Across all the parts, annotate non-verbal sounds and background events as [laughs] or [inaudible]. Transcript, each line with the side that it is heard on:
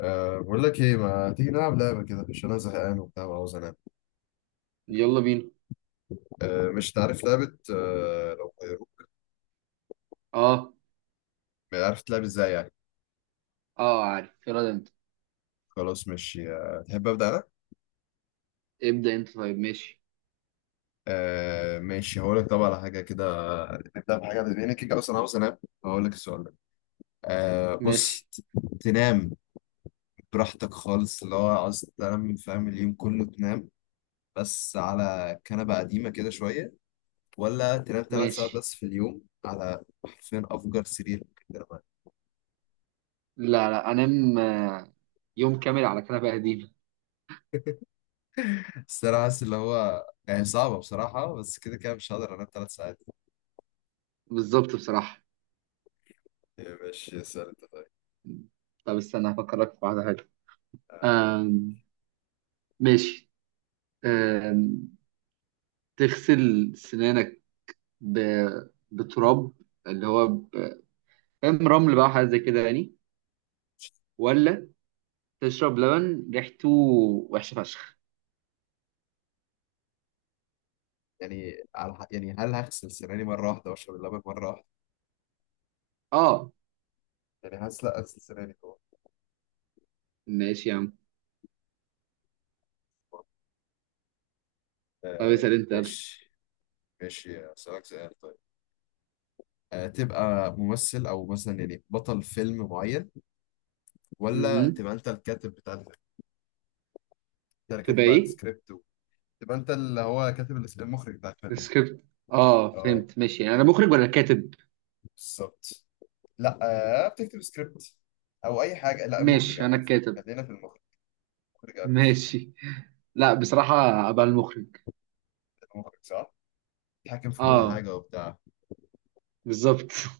left: بقول لك ايه ما تيجي نلعب لعبه كده عشان انا زهقان وبتاع وعاوز انام.
right: يلا بينا.
left: مش تعرف لعبه. لو
right: اه،
left: عارف تلعب ازاي يعني.
right: اه، عارف، يلا ده انت.
left: خلاص ماشي، تحب ابدا انا؟
right: ابدأ انت، طيب. ماشي،
left: ماشي، هقول لك طبعا على حاجه كده. نبدا بحاجه لان كده اصلا عاوز انام. هقول لك السؤال ده. بص،
right: ماشي،
left: تنام براحتك خالص، اللي هو عاوز تنام، فاهم، اليوم كله تنام، بس على كنبه قديمه كده شويه، ولا تنام 3 ساعات
right: ماشي.
left: بس في اليوم على حرفيا افجر سرير ممكن تنام.
right: لا لا، انام. يوم كامل على كنبة قديمة.
left: بس انا حاسس اللي هو يعني صعبة بصراحة، بس كده كده مش هقدر انام 3 ساعات.
right: بالظبط، بصراحة.
left: يعني ماشي، اسأل انت طيب.
right: طب استنى هفكرك في واحدة حلوة. آم، ماشي. آم، تغسل سنانك ب... بتراب، اللي هو فاهم، رمل بقى حاجة زي كده يعني؟ ولا تشرب لبن ريحته وحشة فشخ؟
left: يعني على يعني هل هغسل سناني مرة واحدة واشرب اللبن مرة واحدة؟
right: اه.
left: يعني حاسس لا، اغسل سناني طبعا.
right: ماشي يا عم. طب
left: آه.
right: اسأل انت، يلا.
left: ماشي. ماشي اسألك سؤال طيب. آه، تبقى ممثل او مثلا يعني بطل فيلم معين، ولا
right: مهم.
left: تبقى انت الكاتب بتاع الفيلم؟ انت اللي
right: تبقى
left: كاتب بقى
right: ايه؟
left: السكريبت تبقى انت اللي هو كاتب المخرج بتاع الفيلم.
right: السكريبت. اه،
left: اه،
right: فهمت، ماشي. يعني انا مخرج ولا كاتب؟
left: بالظبط. لا، آه، بتكتب سكريبت او اي حاجه، لا المخرج
right: ماشي،
left: عامه.
right: انا الكاتب.
left: خلينا في المخرج. المخرج قرش.
right: ماشي. لا، بصراحة ابقى المخرج.
left: المخرج صح، بيتحكم في كل
right: اه،
left: حاجه وبتاع.
right: بالظبط. [laughs]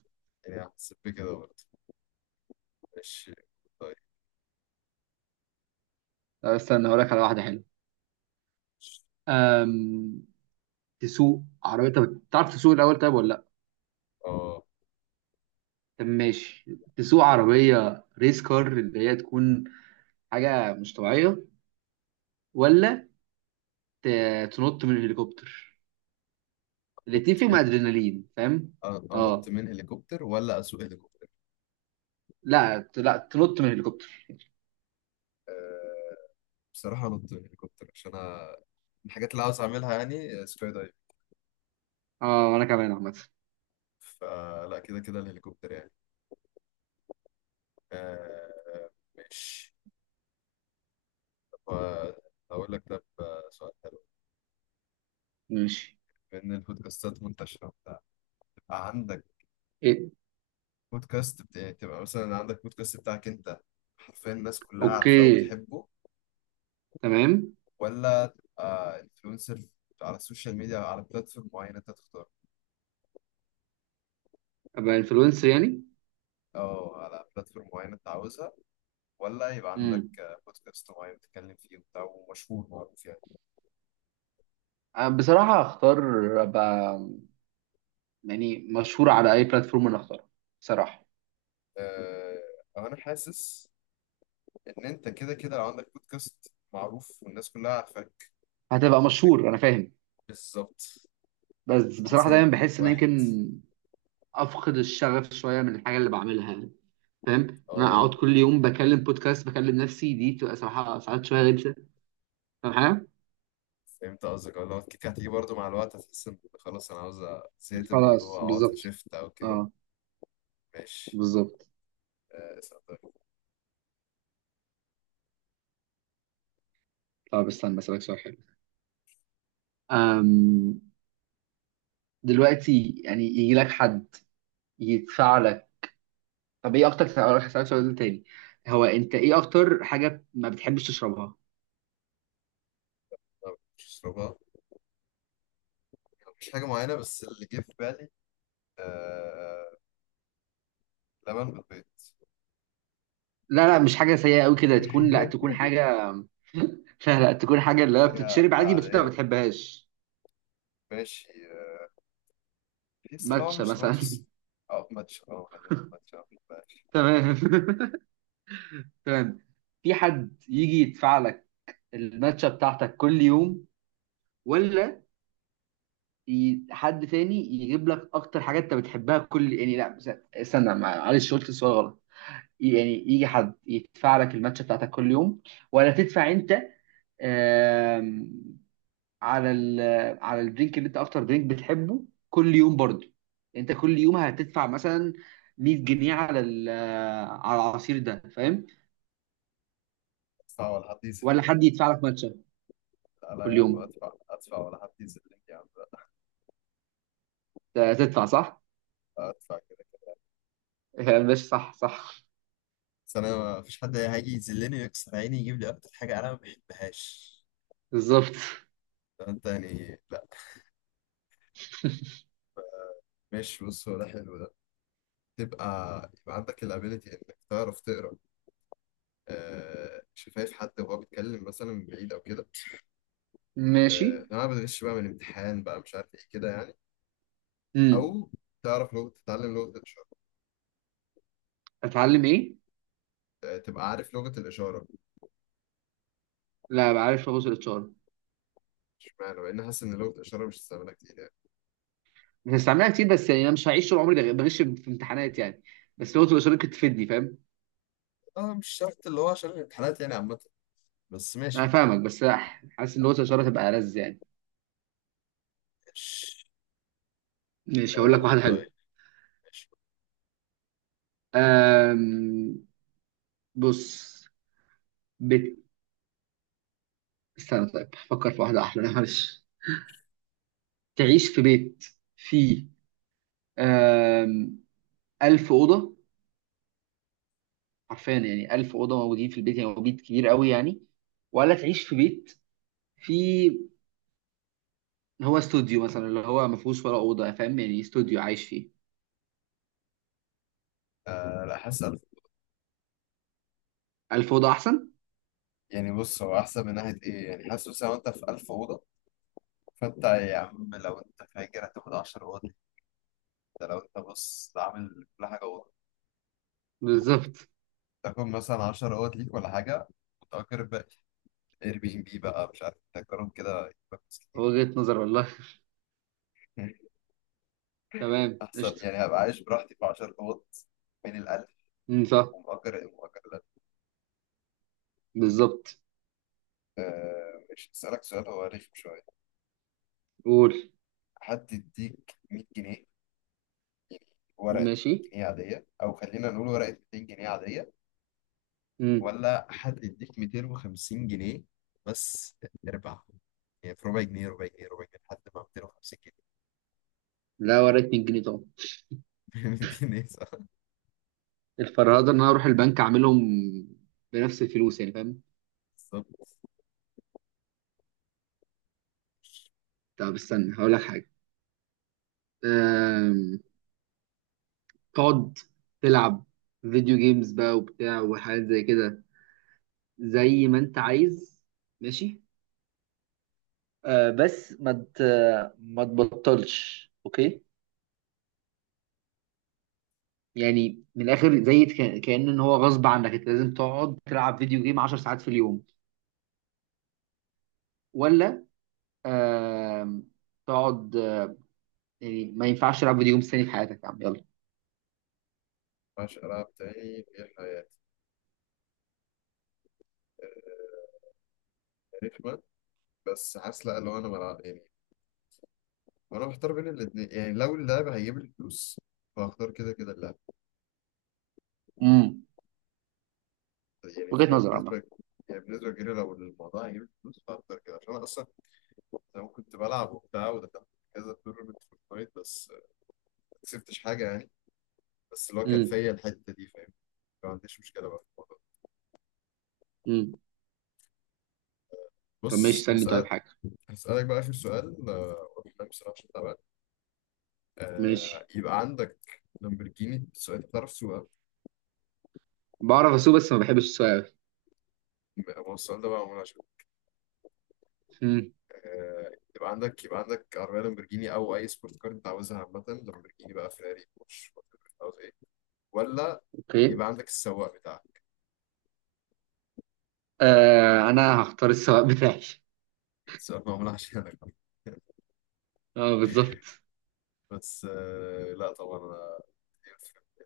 left: يعني حسيت بكده برضه. ماشي. طيب.
right: طب استنى هقول لك على واحدة حلوة. أم... تسوق عربية، طب تعرف تسوق الاول طيب ولا لا؟
left: اه،
right: طب ماشي، تسوق عربية ريس كار اللي هي تكون حاجة مش طبيعية، ولا ت... تنط من الهليكوبتر؟ الاتنين
left: انط
right: فيهم
left: من
right: ادرينالين، فاهم.
left: انط
right: اه،
left: من هليكوبتر ولا اسوق هليكوبتر؟
right: لا لا تنط من الهليكوبتر.
left: آه، بصراحه انط من هليكوبتر عشان انا من الحاجات اللي عاوز اعملها يعني آه، سكاي دايف.
right: اه، انا كمان عامة.
left: فلا كده كده الهليكوبتر يعني. آه، ماشي. طب، آه، اقول لك ده سؤال حلو.
right: ماشي.
left: بما ان البودكاستات منتشره وبتاع، تبقى عندك
right: إيه.
left: بودكاست بتاعي، تبقى مثلا عندك بودكاست بتاعك انت، حرفيا الناس كلها عارفاه
right: اوكي،
left: وبتحبه،
right: تمام.
left: ولا تبقى انفلونسر على السوشيال ميديا، على بلاتفورم معينة انت تختار،
right: ابقى انفلونسر يعني.
left: او على بلاتفورم معينة انت عاوزها، ولا يبقى عندك
right: امم،
left: آه، بودكاست معين بتتكلم فيه وبتاع ومشهور معروف يعني.
right: بصراحة هختار ابقى يعني مشهور على اي بلاتفورم انا اختارها، بصراحة.
left: آه، انا حاسس ان انت كده كده لو عندك بودكاست معروف والناس كلها عارفاك،
right: هتبقى
left: فانت
right: مشهور انا فاهم.
left: بالظبط،
right: بس
left: حاسس
right: بصراحه
left: ان
right: دايما
left: الاتنين
right: بحس ان
left: واحد.
right: يمكن افقد الشغف شويه من الحاجه اللي بعملها يعني. فاهم إن انا
left: اه،
right: اقعد كل يوم بكلم بودكاست بكلم نفسي، دي بتبقى صراحه ساعات شويه غلسه، فاهم حاجه.
left: فهمت قصدك اللي هو الكيك هتيجي برضو مع الوقت، هتحس ان خلاص انا عاوز زهقت من
right: خلاص،
left: الموضوع او عاوز
right: بالظبط.
left: شيفت او كده.
right: اه،
left: ماشي.
right: بالظبط.
left: آه صدق.
right: طب استنى اسألك سؤال حلو. أم، دلوقتي يعني يجي لك حد يدفع لك. طب ايه اكتر، هروح اسالك سؤال تاني. هو انت ايه اكتر حاجه ما بتحبش تشربها؟
left: طب مش اشربها؟ مش حاجه معينه بس اللي جه في بالي آه، لبن بالبيض.
right: لا لا، مش حاجه سيئه قوي كده تكون، لا تكون
left: [laughs]
right: حاجه. [laughs] لا لا، تكون حاجه اللي هي
left: حاجه
right: بتتشرب عادي بس انت ما
left: عاديه؟
right: بتحبهاش.
left: ماشي آه، تحس اللي هو
right: ماتشا
left: مشروبات
right: مثلا. [laughs]
left: او ماتش، اه خلينا في ماتش أو بلاش.
right: تمام. [laughs] تمام. في حد يجي يدفع لك الماتشا بتاعتك كل يوم، ولا حد تاني يجيب لك اكتر حاجه انت بتحبها كل يعني، لا استنى معلش، قلت السؤال غلط. يعني يجي حد يدفع لك الماتش بتاعتك كل يوم ولا تدفع انت، آم، على ال، على الدرينك اللي انت اكتر درينك بتحبه كل يوم برضه. انت كل يوم هتدفع مثلا 100 جنيه على ال-، على العصير ده، فاهم؟
left: ادفع ولا حد يذلني؟
right: ولا حد يدفع لك ماتشة
left: لا لا
right: كل
left: يا عم،
right: يوم.
left: ادفع، ادفع ولا حد يذلني يا عم.
right: ده تدفع صح.
left: لا، ادفع كده كده.
right: [laughs] ماشي، صح، صح.
left: بس انا ما فيش حد هيجي يذلني ويكسر عيني يجيب لي اكتر حاجه انا ما بحبهاش.
right: بالظبط.
left: انت يعني لا، مش بص، هو ده حلو، ده تبقى يبقى عندك الابيلتي انك تعرف تقرا آه شفايف حد وهو بيتكلم مثلا من بعيد او كده.
right: ماشي.
left: آه لو انا بتغش بقى من امتحان بقى مش عارف ايه كده يعني، او
right: امم.
left: تعرف لغه، تتعلم لغه الاشاره.
right: اتعلم ايه؟
left: آه، تبقى عارف لغه الاشاره.
right: لا، بعرف ابص الاتش ار.
left: اشمعنى؟ مع ان حاسس ان لغه الاشاره مش استعمالها كتير يعني.
right: بستعملها كتير بس يعني انا مش هعيش طول عمري بغش في امتحانات يعني. بس لغه الاشاره ممكن تفيدني، فاهم.
left: اه مش شرط اللي هو عشان الامتحانات يعني عامه. بس
right: انا
left: ماشي.
right: فاهمك بس حاسس ان لغه الاشاره تبقى لذ يعني.
left: مش
right: ماشي، هقول لك
left: اقول
right: واحده حلوه.
left: طيب. ماشي.
right: أم... بص، بيت، استنى طيب، فكر في واحده احلى. لا، معلش. تعيش في بيت فيه أم... 1000 أوضة، حرفيا يعني 1000 أوضة موجودين في البيت، يعني هو بيت كبير قوي يعني. ولا تعيش في بيت فيه، هو استوديو مثلا اللي هو ما فيهوش ولا أوضة، فاهم يعني استوديو عايش فيه.
left: آه لا، حاسس ألف.
right: 1000 أوضة أحسن.
left: يعني بص، هو احسن من ناحيه ايه؟ يعني حاسس مثلا وانت في 1000 اوضه، فانت يا عم لو انت فاكر هتاخد 10 اوض ليك. ده لو انت بص عامل كل حاجه اوضه،
right: بالظبط،
left: تاخد مثلا 10 اوض ليك ولا حاجه، وتأجر بقى اير بي ام بي بقى مش عارف، تأجرهم كده يبقى فلوس كتير.
right: وجهة نظر والله.
left: [laughs]
right: تمام،
left: احسن،
right: قشطة.
left: يعني هبقى عايش براحتي في 10 اوض بين الالف،
right: امم، صح.
left: ومأجر مؤجر الالف.
right: بالظبط.
left: مش هسألك سؤال هو رخم شويه.
right: قول.
left: حد يديك 100 جنيه، ورقه 100
right: ماشي.
left: جنيه عاديه، او خلينا نقول ورقه 200 جنيه عاديه،
right: امم.
left: ولا حد يديك 250 جنيه بس اربع، يعني في ربع جنيه ربع جنيه ربع جنيه لحد ما 250 جنيه.
right: لا، وريت 100 جنيه طبعا.
left: [laughs] 200 جنيه صح،
right: الفرهدة ان انا اروح البنك اعملهم بنفس الفلوس يعني، فاهم.
left: بالظبط.
right: طب استنى هقول لك حاجة. أم... تقعد تلعب فيديو جيمز بقى وبتاع وحاجات زي كده زي ما انت عايز، ماشي. أه بس ما تبطلش، اوكي؟ يعني من الاخر، زي كأن ان هو غصب عنك، انت لازم تقعد تلعب فيديو جيم 10 ساعات في اليوم، ولا آم، تقعد، يعني ما ينفعش تلعب فيديو جيمز تاني في حياتك يا عم، يلا؟
left: مبقاش ألعب تاني في حياتي آه، رخمة. بس حاسس لأ، لو أنا بلعب يعني وأنا محتار بين الاتنين، يعني لو اللعب هيجيب لي فلوس فهختار كده كده اللعب.
right: امم،
left: يعني
right: وجهة نظر عامة.
left: بالنسبة، يعني بالنسبة كده لو الموضوع هيجيب لي فلوس فهختار كده عشان أنا أصلا زمان كنت بلعب وبتاع ودخلت كذا تورنمنت في الفايت، بس ما كسبتش حاجة يعني. بس اللي هو كانت
right: امم.
left: فيا الحته دي، فاهم. ما عنديش مشكله بقى في الموضوع ده.
right: امم. طب ماشي،
left: بص
right: سألني طيب
left: هسأل.
right: حاجة.
left: هسألك بقى آخر سؤال آه، وأنا بصراحة عشان تعبان آه،
right: ماشي.
left: يبقى عندك لامبرجيني، السؤال ده بتعرف تسوقها؟
right: بعرف اسوق بس ما بحبش السواقة أوي.
left: هو السؤال ده بقى معمول عشان
right: امم.
left: آه، يبقى عندك يبقى عندك عربية لامبرجيني أو أي سبورت كار أنت عاوزها عامة، لامبرجيني بقى، فيراري، بورش، whatever، عاوز إيه، ولا
right: اوكي.
left: يبقى عندك السواق بتاعك؟
right: آه، انا هختار السواق بتاعي. [laughs]
left: السؤال معمول عشانك.
right: اه، بالظبط.
left: بس آه، لا طبعا يعني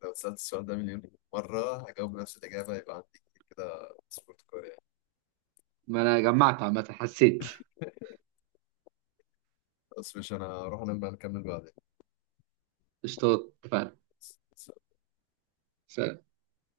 left: لو سألت السؤال ده مليون مرة هجاوب نفس الإجابة، يبقى عندي كده سبورت كوريا.
right: ما انا جمعت عامة، حسيت.
left: بس مش أنا، هروح أنام بقى، نكمل
right: قشطات، اتفقنا.
left: بعدين.
right: سلام.